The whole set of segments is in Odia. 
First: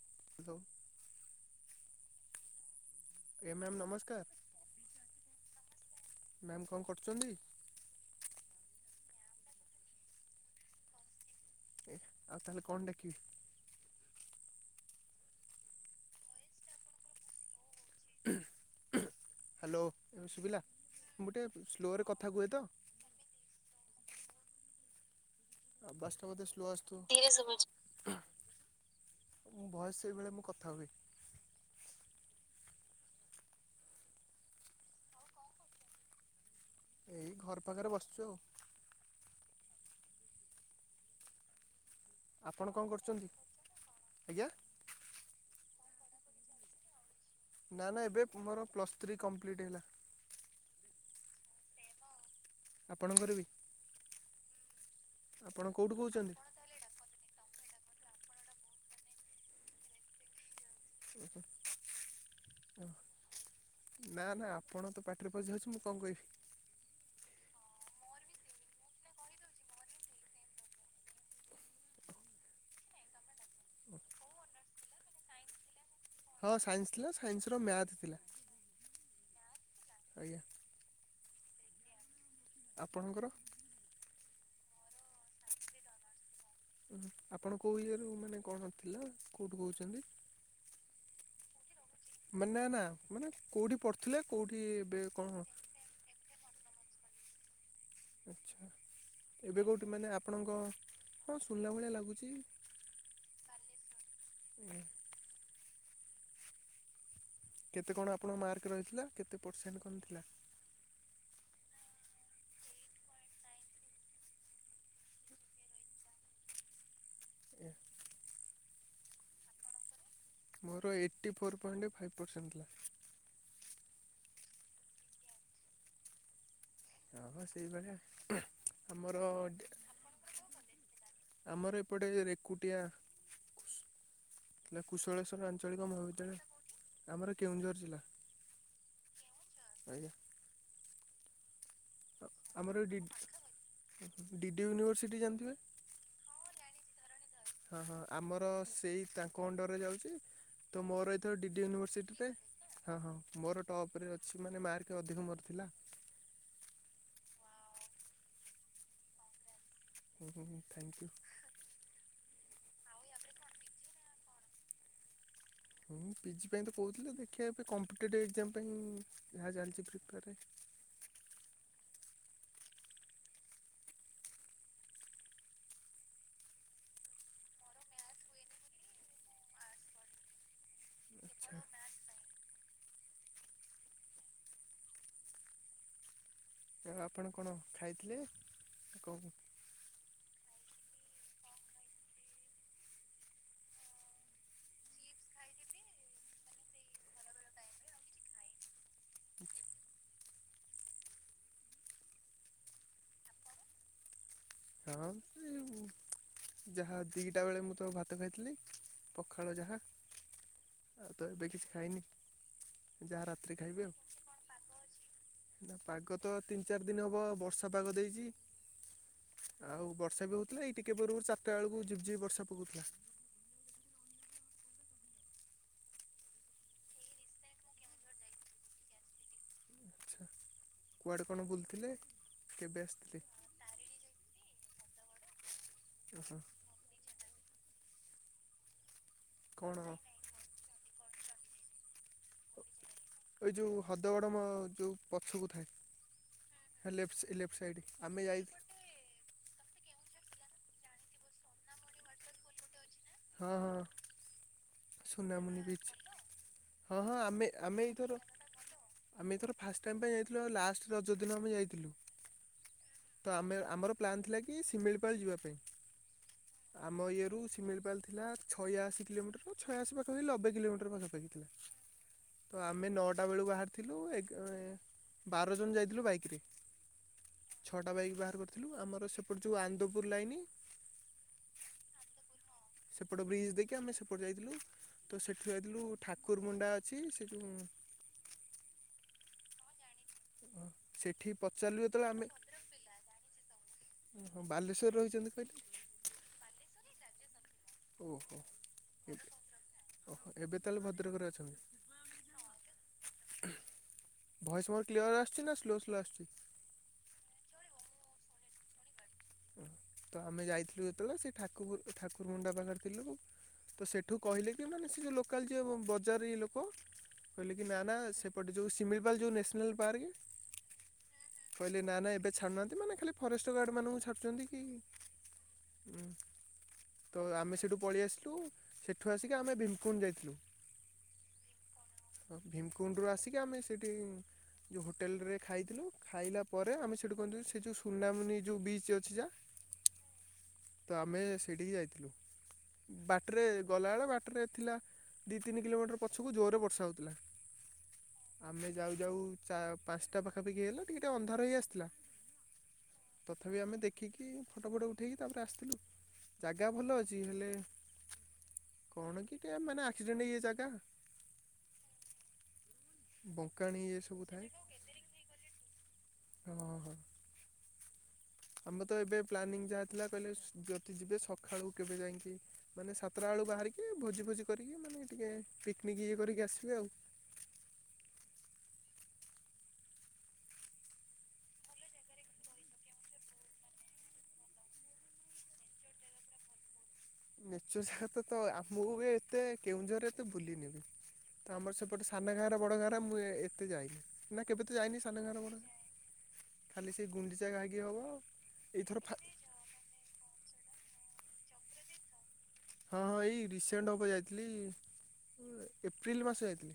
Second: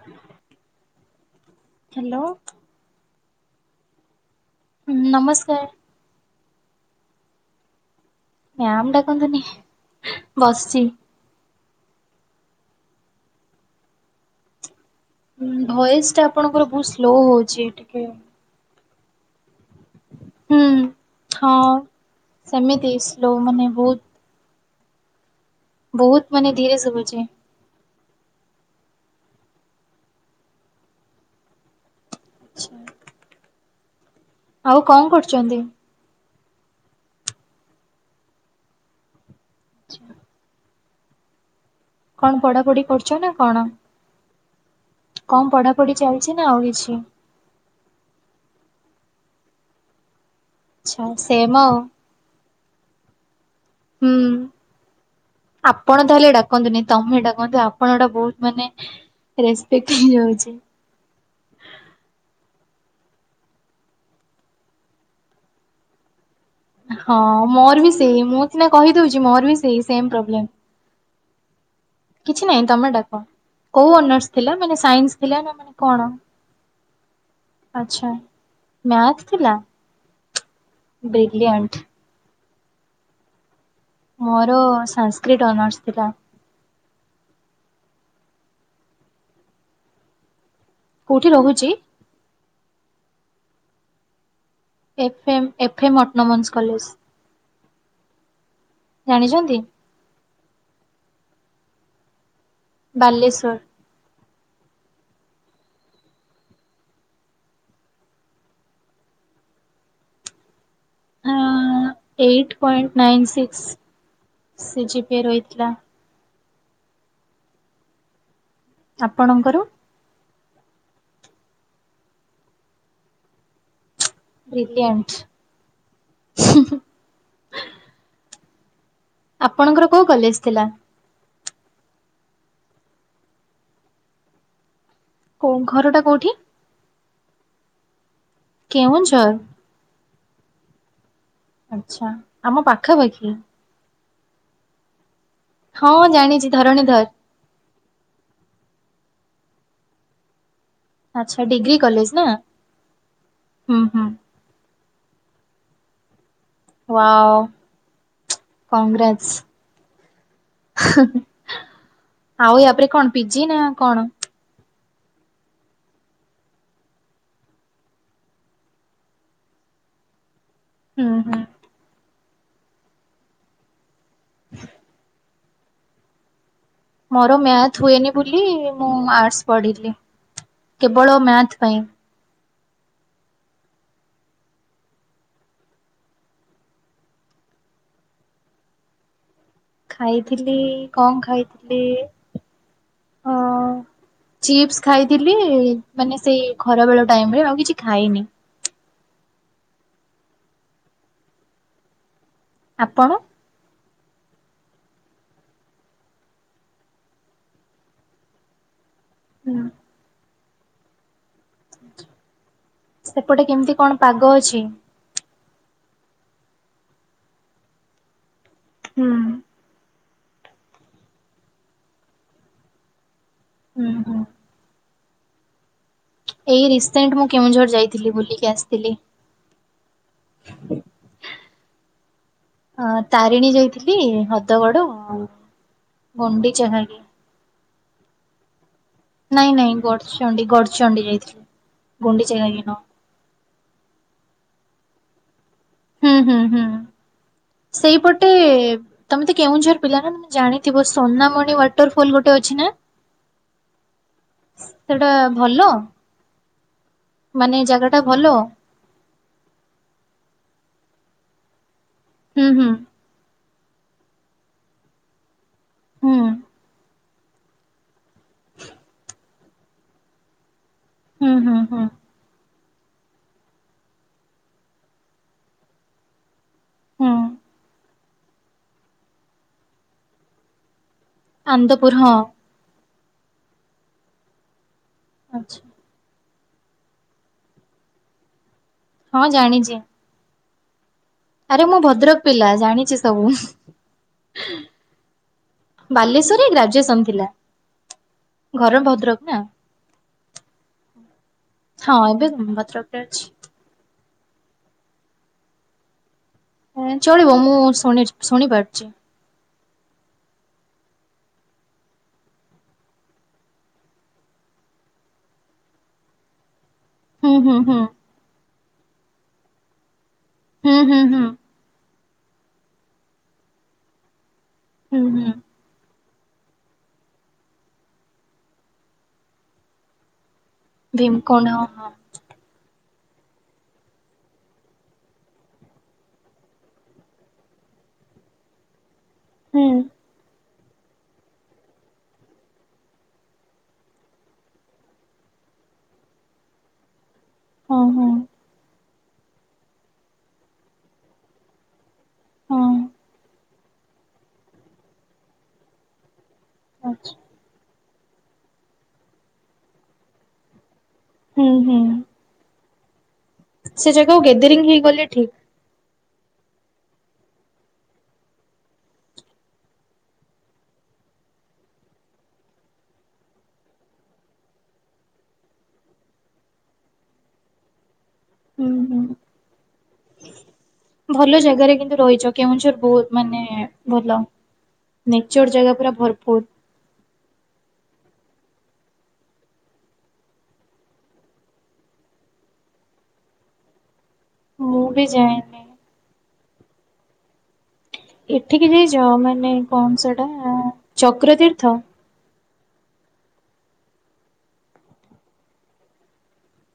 ହୁଁ ହ୍ୟାଲୋ ହ୍ୟାଲୋ ଏ ମ୍ୟାମ୍ ନମସ୍କାର ହୁଁ ନମସ୍କାର ମ୍ୟାମ କଣ କରୁଛନ୍ତି ମ୍ୟାାମ ଡାକନ୍ତୁନି ବସିଛି ଏ ଆଉ ତାହେଲେ କଣଡକିବି ହଁ ଭଏସ ଟା ଆପଣଙ୍କର ବହୁତ ସ୍ଲୋ ହଉଛି ଟିକେ ହ୍ୟାଲୋ ଏ ହୁଁ ସୁଭିଲା ମୁଁ ଗୋଟେ ସ୍ଲୋରେ କଥା କୁହେ ତ ଲୋମାନେ ବହୁତ ବାସ ବହୁତ ଟା ମେ ମାନେ ସ୍ଲୋ ଧୀରେ ଶୁଭୁଛି। ଆସ ମୁଁ ବୟସ ସେଇଭଳେ ମୁଁ କଥା ହୁଏ ଆଚଛା ଆଉ କଣ କରୁଛନ୍ତି ଏଇ ଘର ପାଖରେ ବସିଛୁ ଆଉ କଣ ଆପଣ ପଢାପଢି କଣ କରୁଛ କରୁଛନ୍ତି ଆଜ୍ଞା କମ ପଢାପଢି ଚାଲିଛି ନା ଆଉ କିଛି ନା ନା ଏବେ ମୋର ପ୍ଲସ୍ ଥ୍ରୀ କମ୍ପ୍ଲିଟ୍ ହେଲା ଆଛା ସେମ ଆଉ ଆପଣଙ୍କର ବି ହୁଁ କେଉଁଠୁ ଆପଣ ତାହେଲେ କହୁଛନ୍ତି ଡାକନ୍ତୁନି ତମେ ଏଟା କୁହନ୍ତୁ ଆପଣଟା ବହୁତ ମାନେ ରେଷପେକ୍ଟ ହେଇଯାଉଛି ଆଛା ଓ ନା ନା ଆପଣ ତ ପାଟିରେ ପସିି ଯାଉଛି ମୁଁ କଣ କହିବି ହଁ ମୋର ବି ସେଇ ମୁଁ ସିନା କହିଦଉଛି ମୋର ବି ସେଇ ସେମ ପ୍ରୋବ୍ଲେମ କିଛି ନାହିଁ ତମେ ଡା କଣ କୋଉ ଅନର୍ସ ଥିଲା ମାନେ ସାଇନ୍ସ ଥିଲା ନା ମାନେ କଣ ହଁ ସାଇନ୍ସ ଥିଲା ସାଇନ୍ସର ମ୍ୟାଥ ଥିଲା ମ୍ୟାଥ ଥିଲା ଆଜ୍ଞା ବ୍ରିଲିଅଣ୍ଟ୍ ଆପଣଙ୍କର ମୋର ସାଂସସ୍କ୍ରିଟ ଅନର୍ସ ଥିଲା ଓ ଆପଣ କୋଉ ଇଏ ରୁ ମାନେ କଣ ଥିଲା କୋଉଠୁ କହୁଛନ୍ତି କୋଉଠି ରହୁଛି ମାନେ ନା ନା ମାନେ କୋଉଠି ପ ଥିଲେ କୋଉଠି ଏବେ କଣ F M F M autonomous college ଆଚ୍ଛା ଜାଣିଛନ୍ତି ଏବେ କେଉଁଠି ମାନେ ଆପଣଙ୍କ ହଁ ସୁଣିଲା ଭଳିଆ ଲାଗୁଛି ବାଲେଶ୍ଵର ହୁଁ କେତେ କଣ ଆପଣଙ୍କ ମାର୍କ ରହିଥିଲା କେତେ ପରସେଣ୍ଟ କମ୍ ଥିଲା eight point nine six GB ରହିଥିଲା ଏ ଆପଣଙ୍କର ମୋର eighty four point five percent ଥିଲା ବ୍ରିଲିଆଣ୍ଟ ହଁ ସେଇଭଳିଆ ଆମର ଆପଣଙ୍କର କୋଉ କଲେଜ ଥିଲା? ଆମର ଏପଟେ ରେକୁଟିଆ ହେ କୁଶଳେଶ୍ୱର କୋଉ ଆଞ୍ଚଳିକ ଘରଟା କୋଉଠି? ମହାବିଦ୍ୟାଳୟ ଆମର କେଉଁଝର ଜିଲ୍ଲା କେଉଁଝର ଆଜ୍ଞା ଆଛା ଆମ ଆମର ଡି ପାଖାପାଖି ଡି ଡି ୟୁନିଭର୍ସିଟି ଜାଣିଥିବେ ହଁ ଜାଣିଛି ଧରଣୀଧର ହଁ ହଁ ଆମର ସେଇ ତାଙ୍କ ଅଣ୍ଡରେ ଯାଉଛି ତ ମୋର ଏଇଥ ଆଚ୍ଛା ଡିଡି ଡିଗ୍ରୀ କଲେଜ ନା ୟୁନିଭର୍ସିଟିରେ ହଁ ହଁ ମୋର ହୁଁ ଟପ ହୁଁ ରେ ଅ ସେମାନେ ମାର୍କେ ଅଧିକ ମର ଥିଲା ୱଓ କଂଗ୍ରାଟ୍ସ ହୁଁ ହୁଁ ହଁ ଥ୍ୟାଙ୍କୟୁ ଆଉ ୟା ପରେରେ କଣ ପିଜି ନା କଣ ହଁ ପିଜି ପାଇଁ ତ କହୁଥିଲି ଦେଖିବା ଏବେ କମ୍ପିଟେଟିଭ୍ ଏକ୍ଜାମ ପାଇଁ ଯାହା ଚାଲିଛି ପ୍ରିପେୟାର ହୁଁ ହୁଁ [inaudible] ମୋର ମ୍ୟାଥ ହୁଏନି ବୋଲି ମୁଁ ଆର୍ଟସ୍ ପଢିଲି କେବଳ ମ୍ୟା ଥ ପାଇଁ। ଆପଣ କଣ ଖାଇଥିଲେ କଣ? ଖାଇଥିଲି କଣ ଖାଇଥିଲି? ଅ [inaudible] ଚିପ୍ସ ଖାଇଥିଲି ମାନେ ସେଇ ଖରା ବେଳ ଟାଇମ ରେ ଆଉ କିଛି ଖାଇନି। ଆପଣ? ହଁ ସେ ଯାହା ଦିଟା ବେଳେ ମୁଁ ତ ଭାତ ଖାଇଥିଲି। ପଖାଳ ହୁଁ ଯାହା ଆଉ ତ ଏବେ କିଛି ଖାଇନି। ଯାହା ସେପଟେ ରାତିରେ କେମିତି ଖାଇବି ଆଉ କଣ ପାଗ ଅଛି? ନା ପାଗ ତ ତିନି ଚାରି ଦିନ ହେବ ବର୍ଷା ପାଗ ଦେଇଛି। ହୁଁ। ଆଉ ବର୍ଷା ବି ହଉଥିଲା ଏଇ ଟିକେ ପୂର୍ବରୁାରିଟା ବେଳକୁ ଜିପଝି ବର୍ଷା ପକଉଥିଲା। ହୁଁ ହୁଁ। ଏଇ ରିସେଣ୍ଟ ମୁଁ କେଉଁଝର ଯାଇଥିଲି ବୁଲିକି ଆସିଥିଲି। ଆଚ୍ଛା କୁଆଡ଼େ କଣ ବୁଲଥିଲେ କେବେ ଆସିଥିଲେ? ଥିଲି ହଦଗଡ ଓହୋ ଗୁଣ୍ଡିଚାଘାଇ। ନାଇଁ କଣ? ନାଇଁ ଗଡଚଣ୍ଡି ଗଡଚଣ୍ଡି ଯାଇଥିଲି ଗୁଣ୍ଡିଚାଘାଇ ନୁହଁ। ଏଇ ଯୋଉ ହଦଗଡ ମ ଯୋଉ ପଛକୁ ହୁଁ ହୁଁ ହୁଁ ଥାଏ। ଲେ ଲେଫ୍ଟ ସାଇଡ ସେଇପଟେ ଆମେ ଯାଇଛୁ। ତମେ ତ କେଉଁଝର ପିଲା ନା ତମେ ଜାଣିଥିବ ସୋନାମଣି ୱାଟରଫଲ ଗୋଟେ ଅଛି ନା? ହଁ ହଁ। ସେଟା ସୁନାମୁନି ଭଲ? ବିଚ୍ ହଁ ହଁ ଆମେ ମାନେ ଆମେ ଜାଗା ଟା ଏଇଥର ଭଲ ଆମେ ଏଥର ଫାଷ୍ଟ ଟାଇମ୍ ପାଇଁ ଯାଇଥିଲୁ ଆଉ ଲାଷ୍ଟ ରଜଦିନ ଆମେ ଯାଇଥିଲୁ। ହୁଁ ହୁଁ। ତ ଆମେ ଆମର ପ୍ଲାନ୍ ଥିଲା କି ସିମିଳିପାଳ ଯିବା ପାଇଁ ହୁଁ ଆମ ଇଏରୁ ସିମିଳିପାଳ ଥିଲା ଛୟାଅଶୀ କିଲୋମିଟର ଛୟାଅଶୀ ପାଖାପଖି ନବେ କିଲୋମିଟର ପାଖାପାଖି ହୁଁ ହୁଁ ଥିଲା। ହୁଁ ତ ଆମେ ନଅଟା ବେଳୁ ବାହାରିଥିଲୁ ବାର ଜଣ ଯାଇଥିଲୁ ବାଇକରେ ହୁଁ ଛଅଟା ବାଇକ୍ ବାହାର କରିଥିଲୁ ଆମର ସେପଟେ ଯେଉଁ ଆନ୍ଦପୁର ଲାଇନ ଆନ୍ଦପୁର ହଁ। ସେପଟ ବ୍ରିଜ୍ ଦେଇକି ଆମେ ସେପଟେ ଯାଇଥିଲୁ ତ ସେଠୁ ଆଚ୍ଛା ଯାଇଥିଲୁ ଠାକୁର ମୁଣ୍ଡା ଅଛି ସେଠୁଁ ହଁ ଜାଣିଛି। ଅ ସେଠି ଆରେ ମୁଁ ପଚାରିଲୁ ଯେତେବେଳେ ଭଦ୍ରକ ଆମେ ପିଲା ଜାଣିଛି ସବୁ। ଓହୋ ବାଲେଶ୍ୱରରେ ରହିଛନ୍ତି କହିଲେ ବାଲେଶ୍ଵରରେ ଗ୍ରାଜୁଏସନ ଥିଲା ଓହୋ ଘର ଏବେ ଭଦ୍ରକ ନା। ଓହୋ ଏବେ ତାହେଲେ ଭଦ୍ରକରେ ଅଛନ୍ତି? ହଁ ଏବେ ଭଦ୍ରକରେ ଅଛି। ଭଏସ୍ ମୋର କ୍ଲିୟର ଆସୁଛି ନା ସ୍ଲୋ ସ୍ଲୋ ଆସୁଛି? ଚଳିବ ମୁଁ ଶୁଣି ଶୁଣି ପାରୁଛି। ଓ ତ ଆମେ ଯାଇଥିଲୁ ଯେତେବେଳେ ସେ ଠାକୁ ଠାକୁର ମୁଣ୍ଡା ପାଖରେ ଥିଲୁ। ତ ସେଠୁ କହିଲେ କି ମାନେ ସେ ଯେଉଁ ଲୋକାଲ ଯି ବଜାର ଲୋକ ହୁଁ କହିଲେ ହୁଁ କି ନା ହୁଁ ନା ସେପଟେ ଯେଉଁ ସିମିଳିପାଲ ଯେଉଁ ନ୍ୟାସନାଲ୍ ପାର୍କ ହୁଁ ହୁଁ ହୁଁ। କହିଲେ ନା ନା ଏବେ ଛାଡୁନାହାନ୍ତି ମାନେ ଖାଲି ଫରେଷ୍ଟ ଗାର୍ଡ ମାନଙ୍କୁ ଛାଡୁଛନ୍ତି। ହୁଁ ହୁଁ। ହୁଁ। ତ ଆମେ ସେଠୁ ପଳେଇ ଆସିଲୁ ସେଠୁ ଆସିକି ଆମେ ଭୀମକୁଣ୍ଡ ଯାଇଥିଲୁ। ଭୀମକୁଣ୍ଡ ହଁ। ହଁ ଭୀମକୁଣ୍ଡରୁ ଆସିକି ଆମେ ସେଇଠି ଯେଉଁ ହୋଟେଲରେ ଖାଇଥିଲୁ ଖାଇଲା ପରେ ଆମେ ସେଇଠୁ କହିଲୁ ସେ ଯେଉଁ ସୁନାମୁନି ଯେଉଁ ବିଚ୍ ଅଛି ହୁଁ। ତ ଆମେ ସେଇଠିକି ଯାଇଥିଲୁ। ବାଟରେ ଗଲାବେଳେ ବାଟରେ ଥିଲା ଦୁଇ ତିନି କିଲୋମିଟର ପଛକୁ ଜୋରରେ ବର୍ଷା ହେଉଥିଲା। ହଁ ହଁ ଆମେ ଯାଉ ଯାଉ ପାଞ୍ଚଟା ପାଖାପାଖି ହେଲା ଟିକେ ଟିକେ ଅନ୍ଧାର ହେଇ ଆସିଥିଲା। ହଁ। ତଥାପି ଆମେ ଦେଖିକି ଫଟୋ ଫଟୋ ଉଠାଇକି ତାପରେ ଆସିଥିଲୁ। ଜାଗା ଭଲ ଆଚ୍ଛା। ଅଛି ହେଲେ କଣ କି ଟିକେ ମାନେ ଆକ୍ସିଡ଼େଣ୍ଟ ଇଏ ଜାଗା। ହୁଁ ହୁଁ। ବଙ୍କାଣି ସେ ଇଏ ଜାଗା ସବୁ ଥାଏ। ଗେଦରିଂ ହେଇକି ଗଲେ ଠିକ। ହଁ ହଁ ଆମର ତ ଏବେ ପ୍ଲାନିଂ ଯାହା ଥିଲା କହିଲେ ଯଦି ଯିବେ ସକାଳୁ କେବେ ଯାଇକି ମାନେ ସାତଟା ବେଳୁ ବାହାରିକି ଭୋଜି ଭୋଜି କରିକି ମାନେ ଟିକେ ପିକ୍ନିକ୍ ଇଏ କରିକି ଆସିବେ ଆଉ। ହୁଁ ହୁଁ। ଭଲ ଜାଗାରେ କିନ୍ତୁ ରହିଛ କେଉଁଝର ବହୁତ ମାନେ ଭଲ। ନେଚର୍ ଜାଗା ପୁରା ଭରପୁର। ନେଚର ଜାଗା ତ ତ ଆମକୁ ବି ଏତେ କେଉଁଝରରେ ଏତେ ବୁଲିନି ମୁଁ। ତ ଆମର ସେପଟେ ସାନା ଗାଁର ବଡ଼ ଗାଁରେ ମୁଁ ଏତେ ଯାଇକି। ନା କେବେ ତ ମୁଁ ଯାଇନି ବି ସାାନେ ଘର ବଡ ଯାଏନି। ଖାଲି ସେ ଗୁଣ୍ଡିଚାାକି ହବ ଆଉ ଏଠିକି ଯାଇ ଯଅ ମାନେ କଣ ସେଟା ଚକ୍ର ତୀର୍ଥ? ହଁ ହଁ ଏଇ ରିସେଣ୍ଟ ହବ ଯାଇଥିଲି ଏପ୍ରିଲ ମାସ ଯାଇଥିଲି।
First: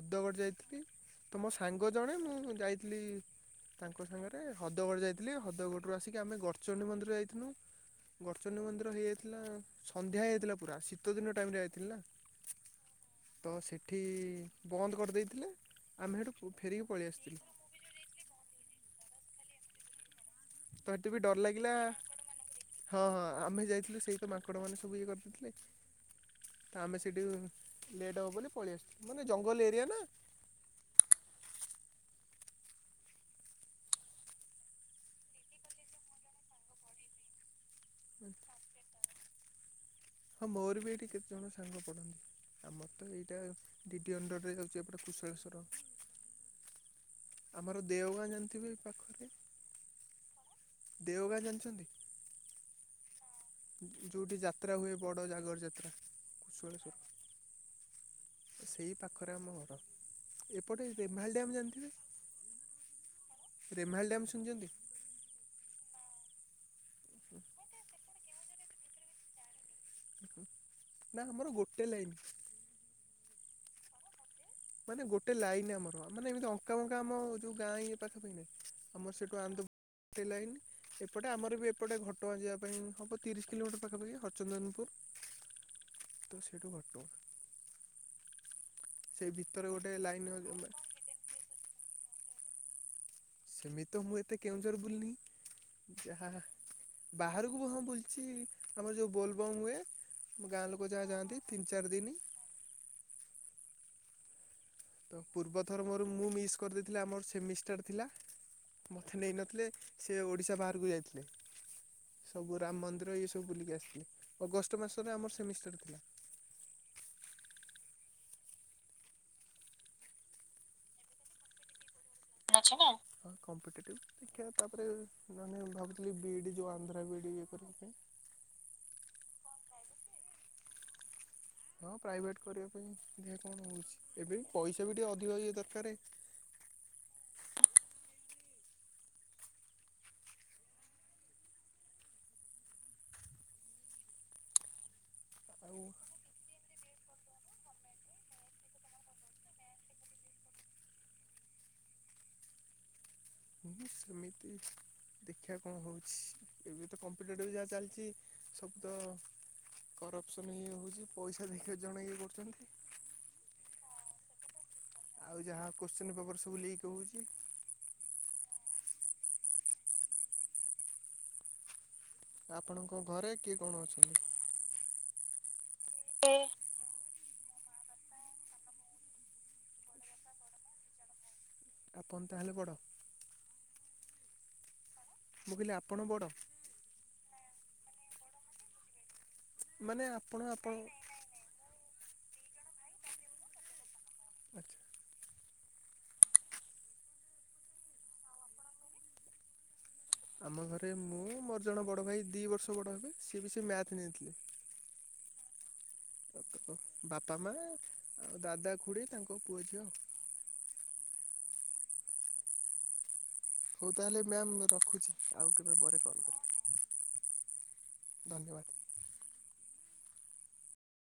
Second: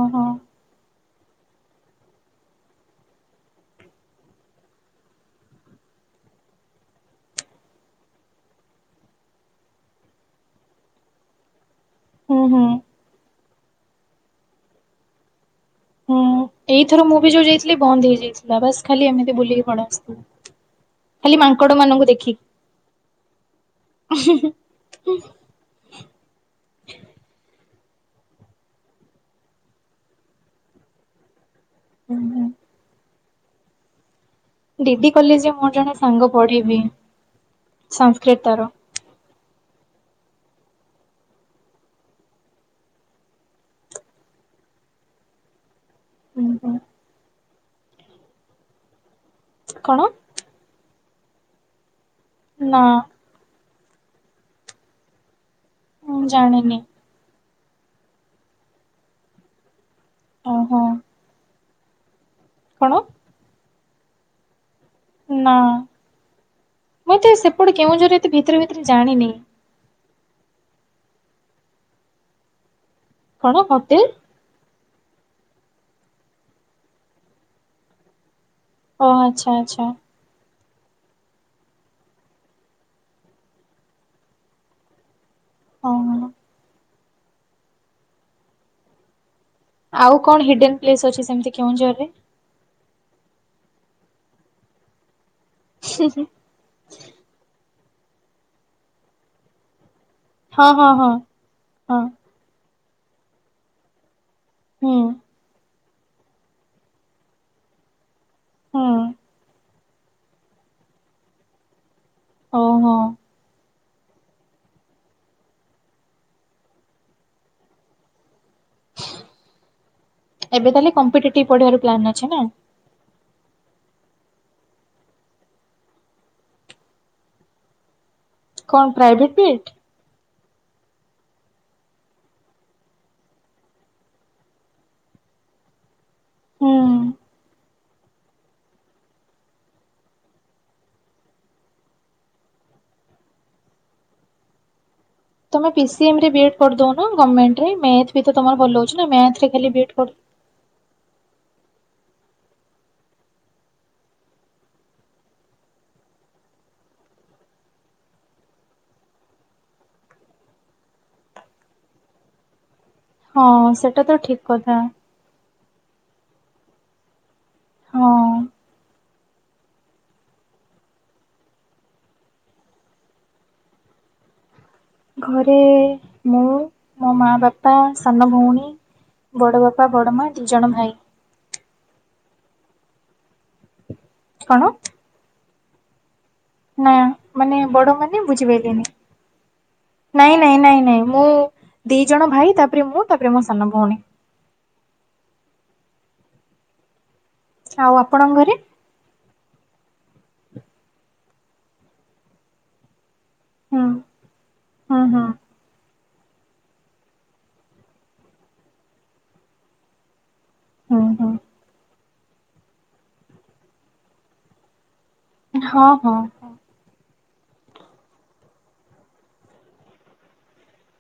ଓହୋ। ଯାଇଥିଲି ତ ମୋ ସାଙ୍ଗ ଜଣେ ମୁଁ ଯାଇଥିଲି। ତାଙ୍କ ସାଙ୍ଗରେ ହଦଗଡ଼ ଯାଇଥିଲି ହଦଗଡ଼ରୁ ଆସିକି ଆମେ ଗଡ଼ଚଣ୍ଡି ମନ୍ଦିର ଯାଇଥିଲୁ। ଗର୍ଚନ ମନ୍ଦିର ହେଇଯାଇଥିଲା ସନ୍ଧ୍ୟା ହେଇଯାଇଥିଲା ପୁରା ଶୀତ ଦିନ ଟାଇମ ରେ ହୋଇଥିଲା ନା। ହୁଁ ହୁଁ। ତ ସେଇଠି ବନ୍ଦ କରିଦେଇଥିଲେ। ଆମେ ହୁଁ ସେଠୁ ଫେରିକି ଏଇଥର ପଳେଇ ମୁଁ ବି ଆସିଥିଲୁ ଯୋଉ ଯାଇଥିଲି ବନ୍ଦ ହେଇଯାଇଥିଲା ବାସ ଖାଲି ଏମିତି ବୁଲିକି ପଡ ଆସିଥିଲି। ତ ହେଠି ବି ଖାଲି ଡର ଲାଗିଲା ମାଙ୍କଡ ମାନଙ୍କୁ ଦେଖିକି। ହଁ ହଁ ଆମେ ଯାଇଥିଲୁ ସେଇ ତ ମାଙ୍କଡ ମାନେ ସବୁ ଇଏ କରିଦେଇଥିଲେ। ଆମେ ସେଇଠି ଲେଟ୍ ହବ ବୋଲି ପଳେଇଆସଛୁ ମାନେ ଜଙ୍ଗଲ ଏରିଆ ନା। ହୁଁ ହୁଁ। ଡିଡି କଲେଜରେ ମୁଁ ଜଣେ ସାଙ୍ଗ ପଢିବି ସଂସ୍କୃତର। ହଁ ମୋର ବି ଏଇଠି କେତେଜଣ ସାଙ୍ଗ ପଡ଼ନ୍ତି। ଆମର ତ ଏଇଟା ଡି ଡି ଅଣ୍ଡରରେ ଯାଉଛି ଏପଟେ କୁଶଳେଶ୍ୱର। ହୁଁ ହୁଁ। ଆମର ଦେଓଗାଁ ଜାଣିଥିବେ ପାଖରେ କଣ? ଦେଓଗାଁ ଜାଣିଛନ୍ତି? ନା। ଯେଉଁଠି ଯାତ୍ରା ହୁଏ ବଡ଼ ଜାଗର ଯାତ୍ରା ମୁଁ ଜାଣିନି କୁଶୁଳେଶ୍ୱଵର। ସେଇ ପାଖରେ ଆମ ଘର ଓହୋ ଏପଟେ େମ୍ଭାଳି ଡି ଆମ ଜାଣିଥିବେ। କଣ? ରେମାଳି ଡ୍ୟମ ଶୁଣିଛନ୍ତି? ନା ମୁଁ ତ ସେପଟେ କେଉଁଝର ଏତେ ଭିତରେ ଭିତରେ ଜାଣିନି। ନା ଆମର ଗୋଟେ ଲାଇନ। କଣ ହଟଲ? ମାନେ ଗୋଟେ ଲାଇନ ଆମର ମାନେ ଏମିତି ଅଙ୍କା ଫଙ୍କା ଆମ ଯୋଉ ଗାଁ ଇଏ ପାଖାପଖ ନାାଇଁ। ଓ ଆମର ସେଇଠୁ ଆଚ୍ଛା ଆନ୍ଦ ଆଚ୍ଛା ଲାଇନ। ଏପଟେ ଆମର ବି ଏପଟେ ଘଟଗାଁ ଯିବା ପାଇଁ ହବ ତିରିଶ କିଲୋମିଟର ପାଖାପାଖି ହରଚନ୍ଦନପୁର। ହଁ ହଁ ତ ସେଇଠୁ ଘଟଟୁ ସେ ବି। ଆଉ କଣ ହିଡେନ ପ୍ଲେସ ଅଛି ସେମିତି କେଉଁଝର ରେ। ସେମିତି ମୁଁ ଏତେ କେଉଁଝର ବୁଲନି ଯାହା। ବାହାରକୁ ବି ହଁ ବୁଲୁଛି ଆମର ଯୋଉ ବୋଲବମ୍ ହୁଏ। ଆମ ଗାଁ ହଁ ହଁ ଲୋକ ହଁ ଯାହା ଯାଆନ୍ତି ତିନି ଚାରି ହଁ ଦିନ। ହୁଁ। ତ ପୂର୍ବଥର ମୋର ମୁଁ ମିସ୍ କରିଦେଇଥିଲ ଆମର ସେମିଷ୍ଟାର ଥିଲା ହୁଁ ମୋତେ ନେଇନଥିଲେ। ସେ ଓଡ଼ିଶା ବାହାରକୁ ଯାଇଥିଲେ ସବୁ ରାମ ଓହୋ। ମନ୍ଦିର। ମୁଁ ବୁଲିକି ଆସିଥିଲି ଅଗଷ୍ଟ ମାସରେ ଆମର ସେମିଷ୍ଟାର ଥିଲା‌ ଏବେ ତାହେଲେ କମ୍ପିଟେଟିଭ ପଢିବାର ପ୍ଲାନ୍ ଅଛି ନା। ଅଛ ନା। ବା କମ୍ପିଟେଟିଭ୍ ଦେଖିବା ତାପରେ ମାନେ ଭାବୁଥିଲି ବିଇଡ଼ି ଯେଉଁ ଆନ୍ଧ୍ର ବିଇଡ଼ି ଇଏ କରିବା ପାଇଁ। କଣ ପ୍ରାଇଭେଟ ବି ହଁ ପ୍ରାଇଭେଟ କରିବା ପାଇଁ ଦେଖିବା କଣ ହଉଛି ଏବେ ପଇସା ବି ଟିକେ ଅଧିକ ଇଏ ଦରକାରେ। ହୁଁ। ତମେ ଆଉ ପି ସ ଏମ୍ ବିଏଡ୍ କରିଦଉ ନା ଗର୍ଣ୍ଣମେଣ୍ଟରେ ମ୍ୟାଥ ବି ତମର ଭଲ ହଉଛି ନା ମ୍ୟାଥରେ ବିଏଡ କରି। ଏ ସେମିତି। ଦେଖିବା କଣ ହଉଛି ଏବେ ତ କମ୍ପିଟେଟିଭ ଯାହା ଚାଲିଛି ସବୁ ତ। କରପସନ ଇଏ ହଉଛି ପଇସା ଦେଇକି ଜଣେଇ ଇଏ କରୁଛନ୍ତି। ହଁ ସେଟା ତ ଠିକ କଥା। ଆଉ ଯାହା କୋଶ୍ଚିନ୍ ପେପର୍ ସବୁ ଲିକ୍ ହଉଛି। ହଁ ଆପଣଙ୍କ ଘରେ କିଏ କଣ ଅଛନ୍ତି? ଘରେ ମୁଁ। ମୋ ମା ବାପା ସାନ ଭଉଣୀ ବଡ଼ ବାପା ବଡ ମା ଦିଜଣ ଭାଇ। ଆପଣ ତାହେଲେ ବଡ। କଣ ମୁଁ କହିଲି ଆପଣ ବଡ଼। ନା ମାନେ ବଡ ମାନେ ବୁଝପାଇଲିନି ମାନେ ନାଇଁ ଆପଣ ନାଇ ଆପଣ ନାଇଁ ନାଇଁ। ମୁଁ ଦି ଜଣ ଭାଇ ତାପରେ ମୁଁ ତାପରେ ମୋ ସାନ ଭଉଣୀ। ଆଚ୍ଛା। ଆଉ ଆପଣଙ୍କ ଘରେ। ଆମ ଘରେ ମୁଁ ମୋର ଜଣେ ବଡ ଭାଇ ଦି ବର୍ଷ ବଡ ହେବେ ସିଏ ବି ସେ ମ୍ୟାଥ ନେଇଥିଲେ। ହଁ ହଁ। ବାପା ମା ଆଉ ଦାଦା ଖୁଡେ ତାଙ୍କ ପୁଅ ଝିଅ। ହଁ ହଁ। ହଉ ତା ହେଲେ ମ୍ୟାମ୍ ରଖୁଛି ଆଉ କେବେ ହଁ ପରେ ହଁ। କଲ୍ କର। ଧନ୍ୟବାଦ।